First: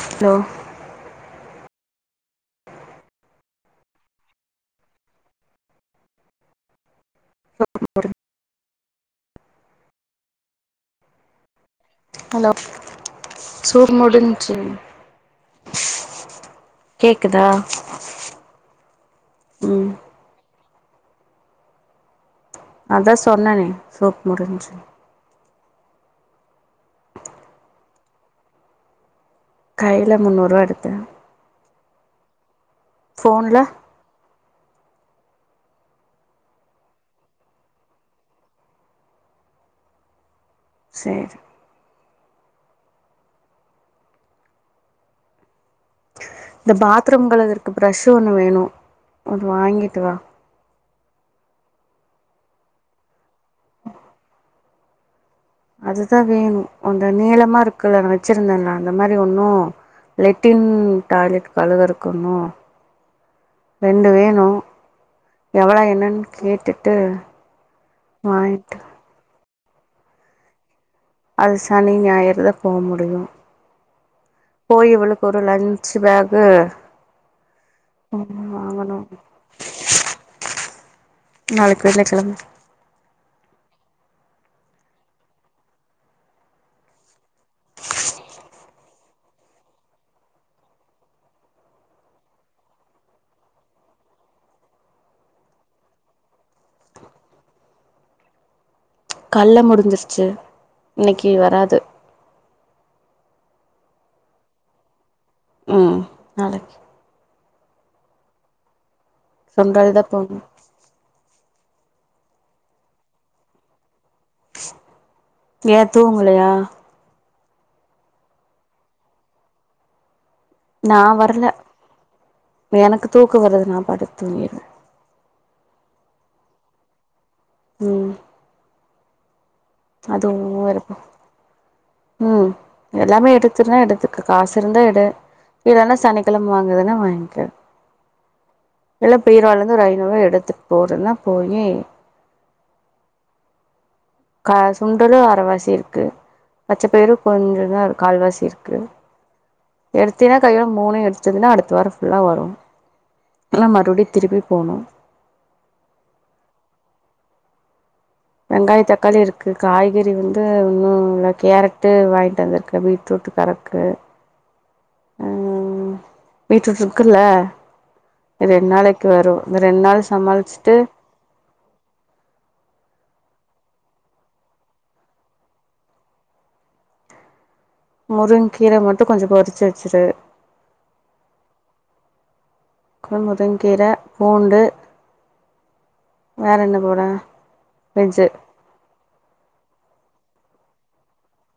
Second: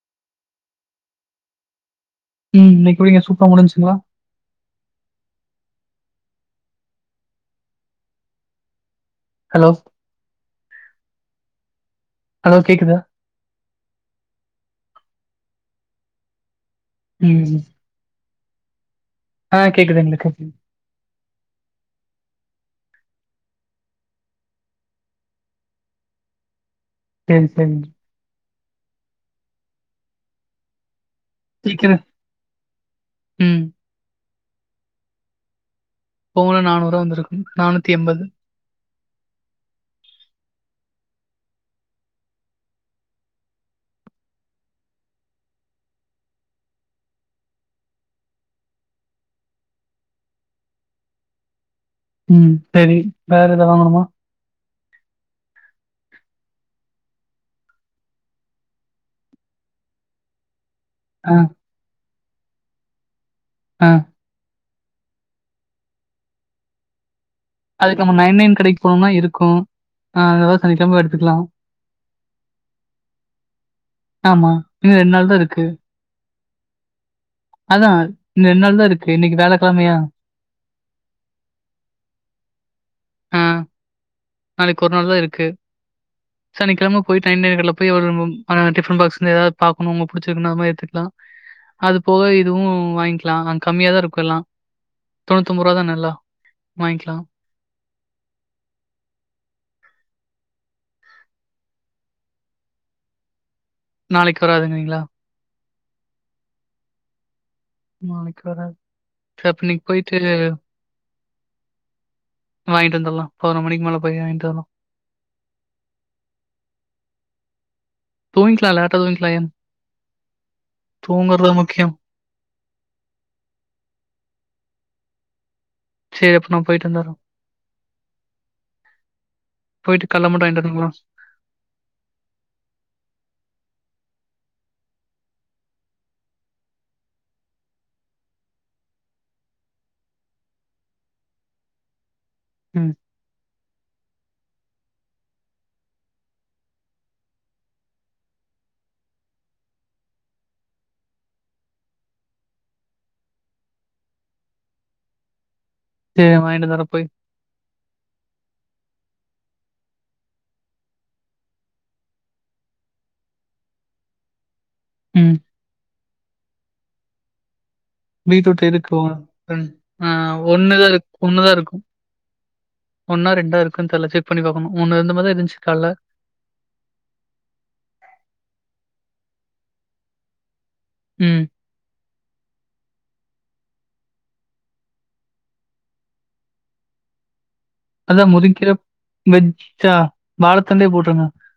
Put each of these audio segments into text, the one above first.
Hello ம் இன்னிக் குடிங்க சூப்ரா முடின்சுங்ளா [unintelligible] ஹலோ ஹலோ சூர் முடிஞ்சு கேக்குதா ம். ஆ ம் கேக்குதுங்க கேக்குது அதா சொன்னனே சூப் முடிஞ்சு செரி செரி கைய்ல முன்னூரூவா எடுத்த கேக்குது ஃபோன்ல போன்ல நானூரூபா வந்துருக்கு நானூத்தி எண்பது செரி இந்த பாத்ரூம் கலுவர்துக்கு ப்ரெஷ்ஷு ஒன்னு வேணு அது வாங்கிட்டு வா ம் செரி வேற எதா வாங்கணுமா அதுதா வேணு அந்த நீளமா இருக்குல்ல நா வெச்சிருந்தேன்ல அந்த மாரி ஒன்னு லெட்டின் ம் ஆ, டாய்லெட் கழுகருக்கு கொண்ணு ஆ. ரெண்டு வேணு எவ்வளோ என்னன்னு கேட்டுட்டு அதுக்கு நம்ம நைன் நைன் வாங்கிட்டு கடைக்கு போனோம்னா இருக்கு ஆ அதாது அது சனி ஞாயிறுதா போ முடியு ஆமா. போய் இன்னும் இவளுக்கு நாள் தான் ஒரு இருக்கு. லன்சு பேக்கு அதான் ம் இன்னும் நாள் தான் வாங்கணு இருக்கு. இன்னைக்கு வியாழக்கிழமையா? நாளைக்கு வேன கழம ஆ. நாளைக்கு ஒரு நாள் தா இருக்கு சனிக்கிழம போயிட்டு நேர் போய் எவ்வளவுனு டிஃபன் பாக்ஸ்ந்து எதாவது பாகணு அவங்க புடிச்சிருந்தா அது மாதிரி எத்துக்கலா அது போக இதுவு வாங்கிக்கலா அங்க கம்மியாாதா இருக்கும் எல்லாம் தொண்ணூத்தி ஒன்ம்பது ரூவா தான் எல்லா வாங்கிக்கலா கல்ல முடிஞ்சிருச்சு இன்னைக்கு வராது நாளைக்கு வராதுங்கீங்களா ம் நாளைக்கு நாளைக்கு வராது சர் அப்ப இன்னக்கி சுண்டல்தா போய்ட்டு போட்ணு வாங்கிட்டு வந்தர்லா பதினொ மணிக்கு மேல போயி வாங்கிட்டு வர்லா ஏ தூங்கலயா தூங்கிக்லா லேட்டா தூங்கிக்லா ஏந் நா வர்ல எனக்கு தூக்கொ வருது நா படுத்து தூங்கிருவே சே அப்ப நா போயிட்டு வந்துறே ம் போயிட்டு அது கடல மட்டும் உ வாங்கிட்டு வரணுங்களா? விருப்பொ ம் எல்லாமே எடு த்துனா எடுத்துக்க காசு இருந்தா எடு இல்லனா சனிக்கெழம வாங்குறதுனா வாங்க்க இல்ல பீரோலந்து ஒரு ஐநூறுவா எடுத்துட்டு போறதுன்னா போயி ம் கா சுண்டலு அரவாசி இருக்கு பச்சப்பயரு கொஞ்ச தா கால்வாசி இருக்கு எடுத்தீனா கையோ மூன எடுச்சதுனா அடுத்த வார ஃபுல்லா வரு இல்னா மறுபடி திருப்பி போனு சேரி வாயின்டு வந்துரே போயி வெங்காய தக்காளி இருக்கு காய்கறி வந்து ஒன்னுல்ல கேரட்டு வாங்கிட்டு வந்திருக்க பீட்ரூட்டு கடக்கு ம் பீட்ருட் இரு க்குல்ல பீட்ரூட் இருக்கு ரெண் நாள் ஆ சமாளிச்சுட்டு ஒன்னுதா இரு ஒன்னுதா இருக்கு ஒன்னா ரெண்டா இருக்குன் தெர்ல செக் பண்ணி பாக்கணு ஒன்னு இருந்த மாரிதா இருந்துச்சு கால்ல முருங் கீர மட்டு கொஞ்ச பொறிச்சு வச்சுரு ம் கு முருங்கீர பூண்டு வேற என்ன போட அதா வெஜ்ஜு முருங்கீர வெச்சா வாழத்தண்டே போட்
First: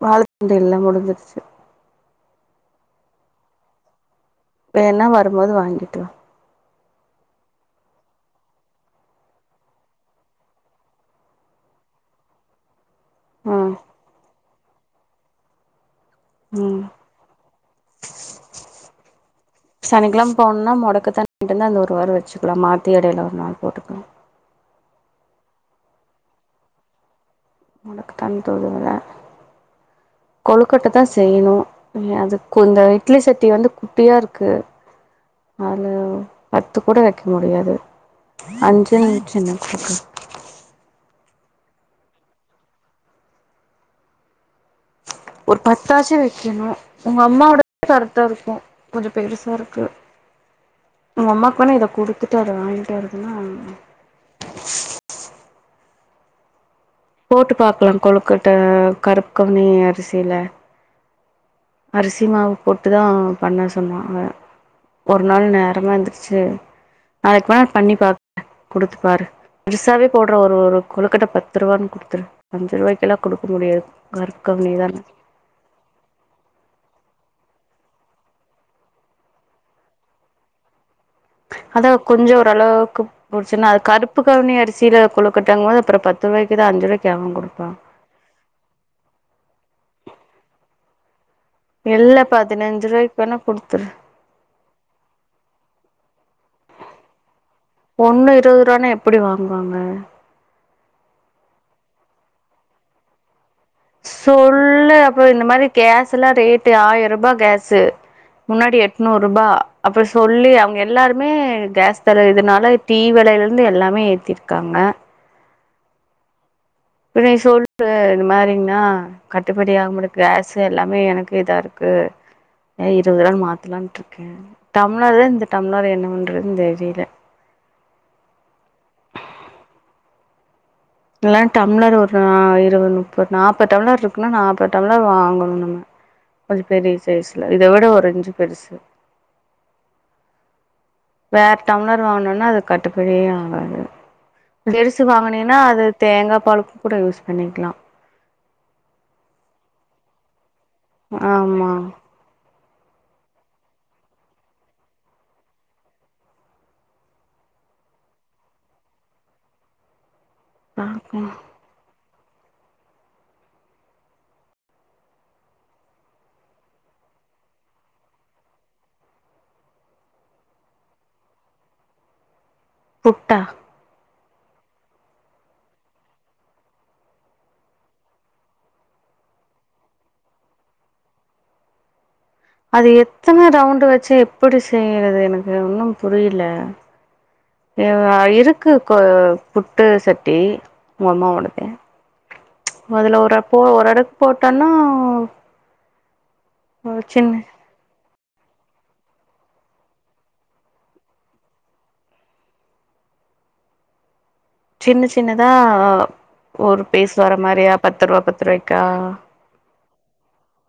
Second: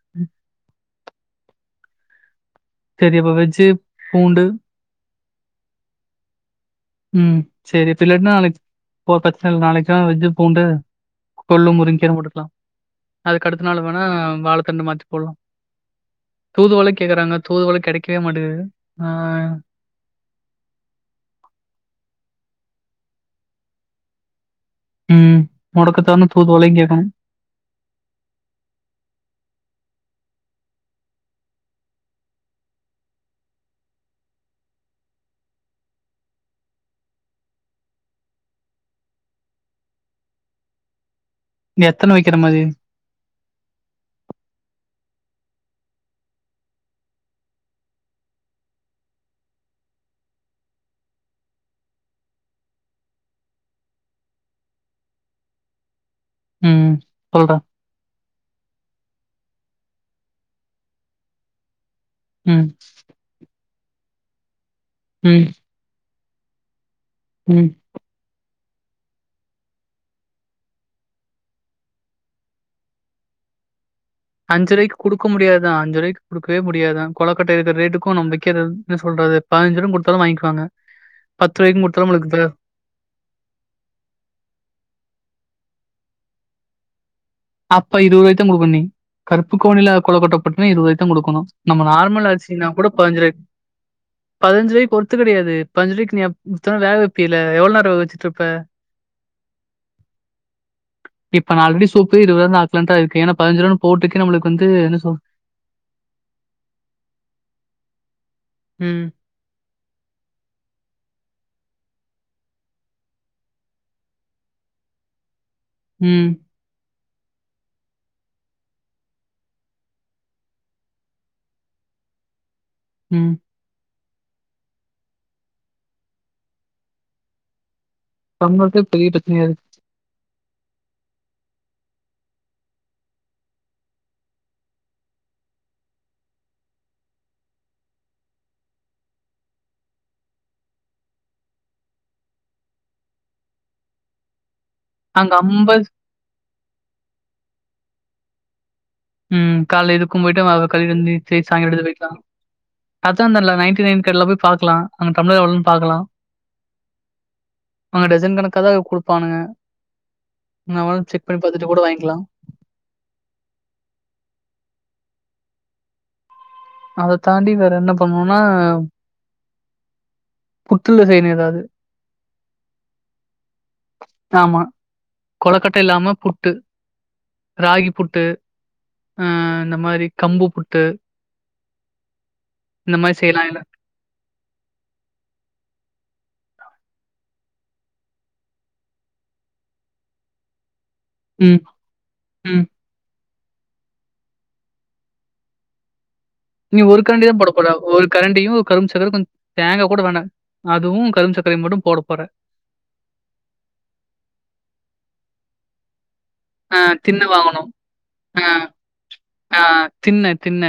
வாழதண்டு எல்லா முடுஞ்சிருச்சு சரி இப்ப வெச்சு வேன்னா வரும்போது வாங்கிட்டு வா ம் சேரி இப்ப இல்லாட்னா நாளைக் போ பிரச்சன இல்ல நாளைக்குதா வெஜ்ஜு பூண்டு கொள்ளு முருங் கீர போட்டுக்லா வா அதுக்கடுத்த ம் நாளு வேணா வாழ தண்டு மாத்தி போல்லா தூதுவளை கேக்குறாங்க சனிக்கிழம் போன்னா மொடக்கத்தான் வாங்கிட்டு வந்து அந்த ஒரு வார வச்சுக்லா மா த்தி எடைல ஒரு நாள் போட்டுக்கலா ம் மொடக்கத்தானு தூதுவளையு கேக்கணு முடக்குத்தான் தூதுவள கொழுக்கட்ட தா செய்யணு அதுக்குந்த இட்லி சட்டி வந்து குட்டியாருக்கு அதுல பத்து கூட வக்க முடியாது அஞ்சுன்‌ சின்ன [unintelligible] இங்க எத்தன வக்கிற மாரி ஒரு பத்தாச்சு வைக்கணு உங்க அம்மாவோடது கரெக்ட்டா இருக்கு கொஞ்சம் பெருசா இருக்கு உங்க அம்மாக்கு வேணா இத குடுத்துட்டு அத வாங்கிட்டு வரதுனா ம். போட்டு சொல்றா. பாக்கலா கொழுக்கட்ட கருப்பு கவுனி அ ரிசில அரிசி மாவு ம். போட்டுதா பண்ண சொன்னா அவ ஒரு நாள் ம். நேரமா எந்திரி ச்சு நாளைக்கி ம். ரூ. வேண்ணா பண்ணி பாக்குறே குடுத்துப் பாரு பெருசாவே போட்ற ஒரு கொழுக்கட்ட பத்து ரூவான்னு குடுத்துரு அஞ்சு ரூவாய்க்கெலா குடுக்க முடியாது. கருப்பு கவுனி அஞ்சு ரூவாய்க்கு தான குடுக்க முடியாதுதா அஞ்சு ரூவாய்க்கு குடுக்கவே முடி யாதுதா கொழக்கட்ட இருக்குற ரேட்டுக்கு நம் வைக்கற என்ன சொல்றது பாஞ்சுரூபானு குடுத்தாலு வாங்கிக்குவாங்க. ரூ. அதா குடுத்தாலும் நம்மளுக்கு கொஞ்சோ த ஓரளவுக்கு போச்சுன்னா அது கருப்பு கவுனி அரிசில கொழுக்கட்டங்கும்போது அப்புற பத்து ரூவாய்க்கிதா அஞ்சு ரூவாய்க் அப்ப இருவது ரூவாய்க்குதா குடுக்கணு நீ. கருப்புக்கவுனில கொழுக்கட்ட போட்டினா இருவது ரூவாய் க்குதா குடுக்கணு நம்ம இல்ல நார்மல் அரிசினா கூட பதினஞ்சு பதனஞ்சு ரூவாய்க்கு வேணா ரூவாய்க்கி குடுத்துரு பதினஞ்சு ரூவாய்க்கு ஒர்த் இல்லடி அது பதினஞ்சு ரூவாய்க்கு நீ எப் எத்தன வேக வைப்ப இல்ல எவ்ளவு நேரோ வேக வச்சுட்டு ஒண்ணு இருப்ப இருவது ரூவானா எப்டி வாங்குவாங்க இப்ப நா ஆல்ரெடி இது இருவது ரூவான்னு ஆக்கலான்னுதா இருக்கே ஏன்னா ரூ. போட்டுக்கே நம்மளுக்கு வந்து சொல்லு என்ன சொல் அப்புறோ இந்த மாரி கேஸ் எல்லா ரேட்டு ஆயர்ரூபா கேஸு முன்னாடி ம், எட்நூறு ரூபா அப்பற சொல்லி அவங்க எல்லாரு மே கேஸ் [unintelligible] இதுனால டீ வெலையில இருந்து எல்லாமே ஏத்திருக்காங்க ம் இப்ப நீ சொல்லு இந்த மாரிங்னா கட்டுபடி ஆக மாட்டிங்குது கேஸு எல்லாமே எனக்கு இதா இருக்கு ஏ இருவது ம். ரூவான்னு மாத்துலான்ட்டு க்கு டம்ளரு இந்த டம்ளர் என்ன பண்றதுன்னு தெரில டம்ளருக்கே பெரிய பிரச்சனையா இருக் இல்லனா டம்ளர் ஒரு நா இருவது நுப்பது நாப்பது டம்ளர் இருக்குன்னா நாப்பது டம்ளர் வாங்கணு நம்ம கொஞ்ச பெரிய சைஸ்ல இத விட ஒரு இஞ்சு பெருசு வேற டம்ளர் வாங்குனோன்னா அது கட்டுபடியே ஆகாது [unintelligible] அங்க வாங்கினீனா அது தேங்கா பாலுக்கு கூட யூஸ் பண்ணிக்கலா. ம் கால்ல இதுக்கும் போய்ட்டு ஆமா அங்க கடைல வந்து நிறுத்தி சாயங்கால ஆமா எடுத்துட்டு போயிக்கலா அதா அந்த ந நைன்டி நைன் கடைல போய் பாக்கலா அங்க டம்ளர் எவ்ளோன்னு பாக்கலா அங்க டெசன் கணக்காதா குடுப்பானுக நாம அத செக் பாக்கலா பண்ணி பாத்துட்டு கூட வாங்கிக்கலா அத தாண்டி வேற என்ன பண்ணூனா புட்டுல செய்னு எதாது புட்டா ஆமா கொழக்கட்ட இல்லாம புட்டு ராகி புட்டு ஆ இந்த மாரி கம்பு புட்டு அது இந்த மாரி எத்தன செய்யலாம் இல்ல. ரவுண்டு வச்சு எப்புடி செய்யறது எனக்கு ஒன்னும் புரியில எ வ இருக்கு கொ புட்டு சட்டி ஒ ம், அம்மாவோடது ம். மொதல ஒர போ ஒரு அடக் போட்டன்னா நீ ஒரு கரண்டி தா போட போற ஒரு கரண்டியு கரும் சக்கர கொஞ் தேங்கா கூட வேணா அதுவு கரும் சக்கரையு மட்டு போட போற சின்ன சின்னதா ஆ ஒரு பீஸ் திண்ண வர வாங்கணும். மாரியா பத்து ருவா பத்து ஆ, ருவாய்க்கா ஆ தின்ன தின்ன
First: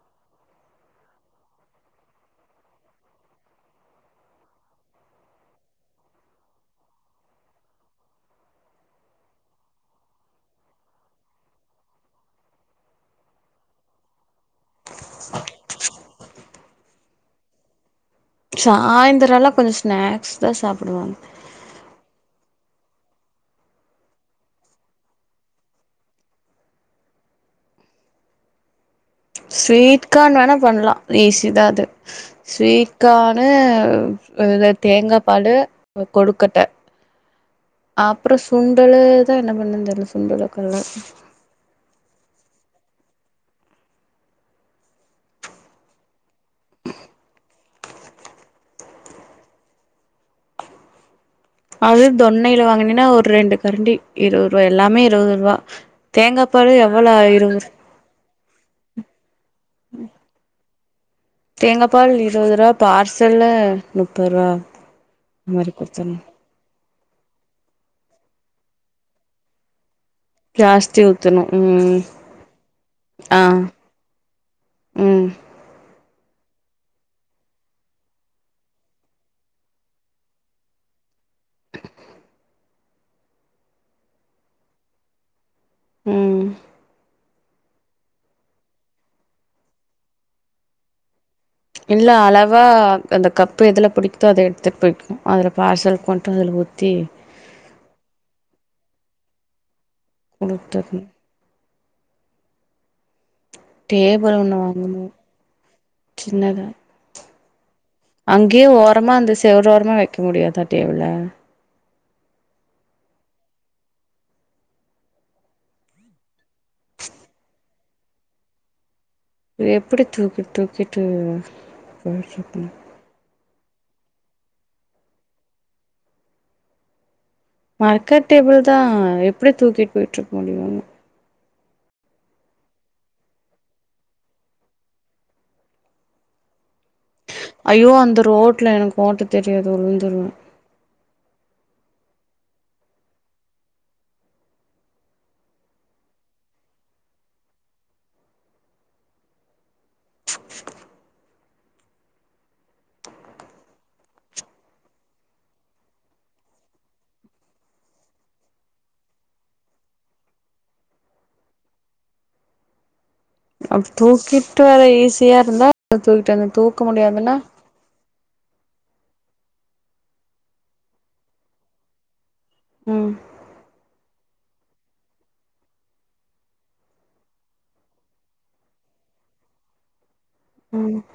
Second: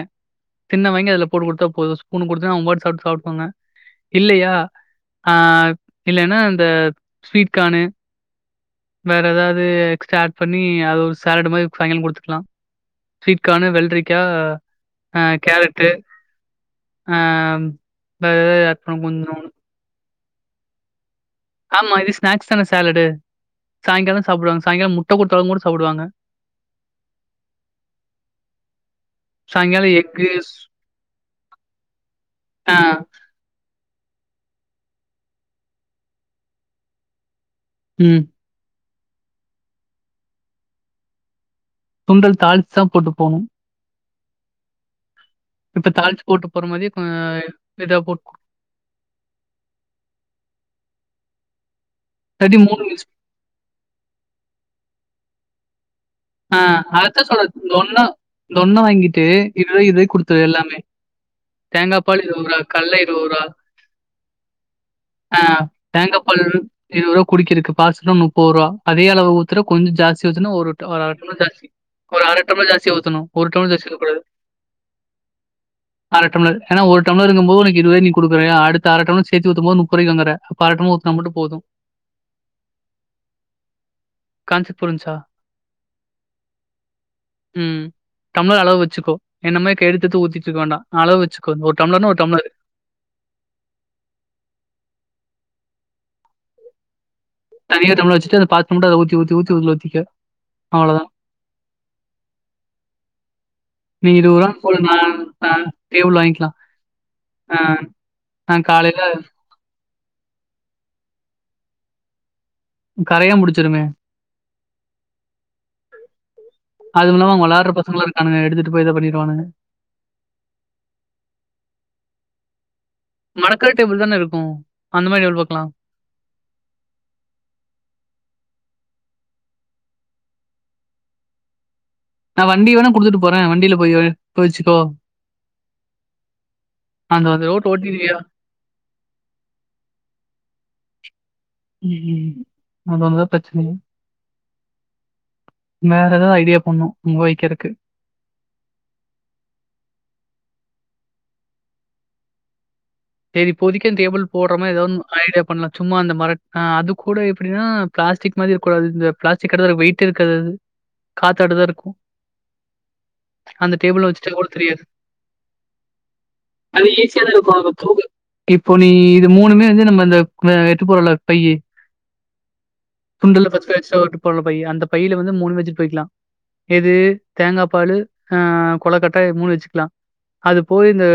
தின்ன வாங்கி அதுல போட்டு குடுத்தா போது ஸ்பூனு குடுத்தன்னா அவுங்க பாட்டு சாப்டு சாப்டுப்பாங்க இல்லயா ஆ இல்லன்னா இந்த ஸ்வீட் கானு வேற எதாவ்து எக்ஸ்ட்ரா ஆட் பண்ணி அத ஒரு சாலட் மாரி சாயங்கால குடுத்துக்லா ஸ்வீட்கானு வெள்ரிக்கா ஆ கேரட்டு ஆ வேற ஏதாவது ஆட் பண்ண கொஞ்சம் சாய்ந்தரல்லா கொஞ்ச ஸ்நாக் ஸ் தா சாப்புடுவாங்க ஆமா இது ஸ்நாக்ஸ் தான ஸாலடு சாய்ங்கால சாப்டுவாங்க சாய்ங்கால முட்ட குடுத்தாலு கூட சாப்டுவாங்க ஸ்வீட் கான் வேணா பண்லா ஈஸிதா அது ஆ. ஸ்வீட் கானு அதுத தேங்கா பாலு கொழுக்கட்ட ம். அப்றொ சு ண்டலுதா என்ன பண்ணுன் தெர்ல சுண்டலுக்கல்ல சுண்டல் தாளிச்சு தா போட்டு போனு இப்ப தாளிச்சு போட்டு போற மாரியெ கொ லைட்டா போ அது இல்லாட்டி தொண்ணைல வாங்கினினா மிக்ஸ் ஒரு ரெண்டு கரண்டி இருவருவாயா எல்லாமே இருவதுருவா ஆ அதத்தா சொல்ற தொன்ன தொன்ன வாங்கிட்டு இதுவே இதுவே குடுத்து எல்லாமே தேங்கா தேங்காய் பால் ரூ. இருவது ருவா கடல ரூ. பார்சல்ல முப்பது ருவா அ மாரி குடுத்தர்ணு இருவருவா குடிக்கிருக்கு பார்சல்னா முப்பருவா அதே அளவு ஊத்துன கொஞ்ச ஜாஸ்தி [unintelligible] ஜாஸ்தி ஊத்தணு ம் ஒரு ஆ அர டம்ளர் ஜாஸ்தி ஒரு அர டம்ளர் ஜாஸ்தியா ஊத்தணு ஆ ஒரு டம்ளர் ஜாஸ்தியாக கூடாது ம் அர டம்ளர் ஏன்னா ஒரு டம்ளர் இங்கபோது உனக்கு இதுவே நீ குடுக்குறயா அடுத்த அர டம்ளர் சேத்து ஊத்தும் போது நுப்பதுரைங்கிதுகிற அப்ப அர டம்ளார் ஊத்தனா மட்டும் போதும் கான்சப்ட் புரிஞ்சா ம் ம் டம்ளார் அளவு வச்சிக்கோ என்ன மாரி கைழுத்து எடுத்து ஊத்திட்டுருக்க வேண்டா அளவு வச்சு இல்ல அளவா அந்த கப்பு எதுல புடிக்குதோ அத எடுத்துட்டு போய்க்குனு அதுல பார்சல் கொண்ட்டு அதுல ஊத்தி தனியா டம்ளார் வச்சிட்டு அந்த பார்சல் மட்டும் அத ஊத்தி ஊத்தி ஊத்தி உள்ள வச்சிக்க குடுத்தறனு நீ டேபிள் இருவதுரா ஒன்னு குடுல நா வாங்கணு நா டேபுள் வாங்கிலா ஆ அங்கே நான் காலையில ஓரமா அந்த செவுரு ஓரமா வை க்க முடியாத டேபுல கரையான் புடிச்சிருமே அதுமில்லாம அவுங்க விளாற பசங்களா இருக்கானுங்க எடுத்துட்டு போயி எதா பண்ணி இத எப்பிடி தூக்கி தூக்கிட்டு போவறது மடக்கர டேபுள் தானே இருக்கும் அந்த மாரி டேபுள் பாக்கலா மடக்கர டேபுள் தா எப்படி தூக்கிட்டு போயிட்டு இருக்க முடியும் நான் வண்டி வேணா குடுத்துட்டு போறேன் வண்டியில போய் போய்ச்சுக்கோ ஐயோ அந்த ரோட்ல எனக்கு ஓட்ட தெரியாது விழுந்துருவ ம் ம் அது ஒண்ணுதா பிரச்சனையே வேற எதாவது ஐடியா பண்ணும் அங்க வைக்கிறக்கு சரி இப்போதைக்கி அந்த டேபிள் போடுற மாரி எதா ஒண்ணு ஐடியா பண்ணலா சும்மா அந்த மர ஆ அது கூட எப்பிடின்னா பிளாஸ்டிக் மாரி இருக்க கூடாது இந்த பிளாஸ்டிக் கடுறத வெயிட் இருக்காது அது காத்தாடுதா இருக்கு அப்ப தூக்கிட்டு வற ஈஸியா இருந்தா தூக்கிட்டு வந்த அது தூக்க ஈஸியா தான் முடியாதுன்னா இருக்கும். அது இப்போ நீ இது மூணுமே வந்து நம்ம அந்த ப எட்டு போறோம் இல்ல பையி ம் துண்டுல ஃபர்ஸ்ட் எக்ஸ்ட்ரா ஓட்டி போறோல்ல பையி அந்த பையில வந்து மூணுமே வச்சிட்டு போயிக்கலா எது தேங்கா பாலு ஆ கொளக்கட்ட மூணு வச்சிக்கலா அது போய் ம் இந்த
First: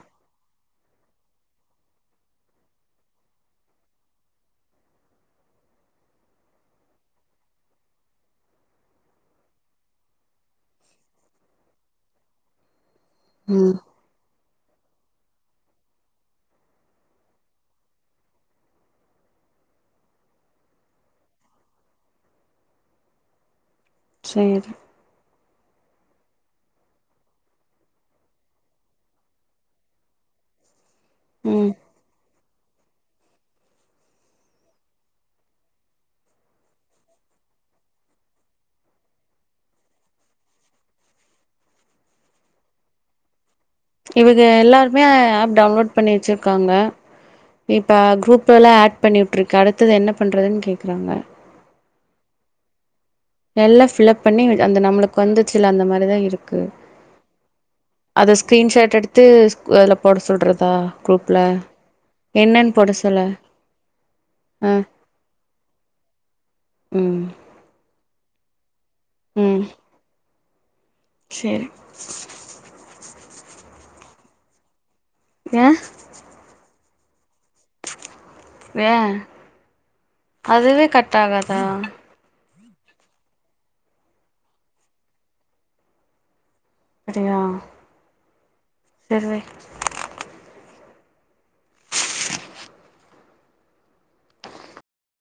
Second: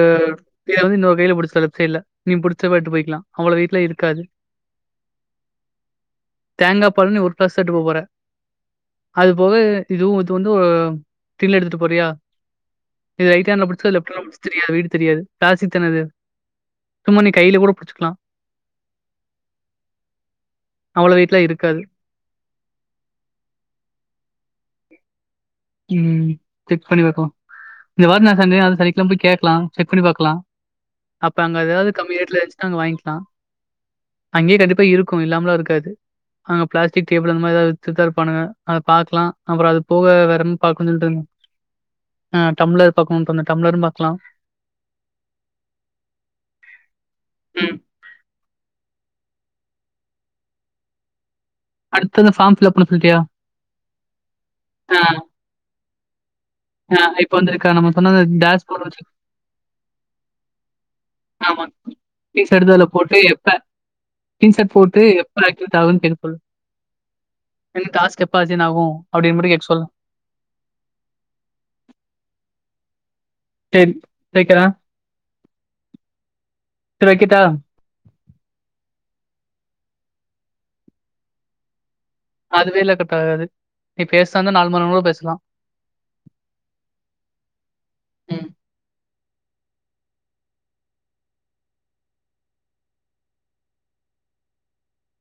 அதாவது இந்த வகையில புடிச்சி லெப்ட் சைட்ல நீ புடிச்ச பாட்டு போயிக்கிலா அவ்ளோ வெய்ட்லா இருக்காது தேங்கா பாலு நீ ஒரு பர்சட்டு போ போற அதுபோக இதுவும் இது வந்து ஒரு தில்லு எடுத்துட்டு போறியா இது ரைட் ஹேண்ட்ல ம் புடிச்சுக்கோ இத லெஃப்ட் ஹேண்ட்ல புடிச்சிக்கிறியா வெயிட் தெரியாது பிளாஸ்டிக் தான இது. சும்மா நீ கையில கூட புடிச்சுக்கலா அவ்ளோ வெயிட்டு்லா இருக்காது சேரி ம் செக் பண்ணி பாக்கலா இந்த வாரம் நா சன்டே அது சனிக்கெழம போய் கேக்கலாம் செக் பண்ணி பாக்கலா அப்ப அங்க ம் எதாவது கம்மி ரேட்ல இருன்ச்சு து அங்க வாங்கிக்கிலா அங்கே கண்டிப்பா இருக்கு இல்லாமலா இருக்காது அங்க பிளாஸ்டிக் டேபுள் அந்த மாரி எதா வச்சிதா இருப்பானுங்க அத பாக்கலா அப்புறம் அது போக வேற பாக்குனு இன்ட்ருந்த ஆ டம்ளார் பாகக்குனு இன்ட்ருந்த இவுக எல்லாருமே ஆப் டவுன்லோட் பண்ணி வச்சிருக்காங்க ம். இப்ப குரூப் எல்லா ஆட் பண்ணி விட்ருக்கு அடுத்தது என்ன பண்றதுன்னு கேக்குறாங்க. அடுத்தது ஃபார்ம் ஃபில் அப்னு சொல்ட்டியா? நல்ல பிலப் பண்ணி அந்த ஆ. நம்மளுக்கு வந்துச்சி இல்ல அந்த மாரி அப்டே தா இருக் ஆ இப்ப வந்துருக்கா நம்ம சொன்னது டேஸ் இன்ஷார்ட்டு எடுத்து கு அதுல போட சொல்றதா ஆ ஆமா ஸ்கீன் ஷாட் எடுத்து அதுல போட்டு் சொல்லு எப்ப கீன் ஆ ஷாட் போட்டு எப்ப அடுத்தது தேவைன்னு கேக்க சொல்லு. ம் இல்லனா டாஸ்க் எப் ப அசைன் ஆகு அப்டின்னு மட்டு கேக்க சொல்லு செரி செரி வெக்கிறே யேன் செரி வெக்கிட்டா? வே அதுவே கட்ட ஆகாதா? அதுவே இல்ல கட் ஆகாது நீ பேசறதா இருந்தா நாலு மணி நேரங்கூட பேசலா. அதயா சரி வை [unintelligible]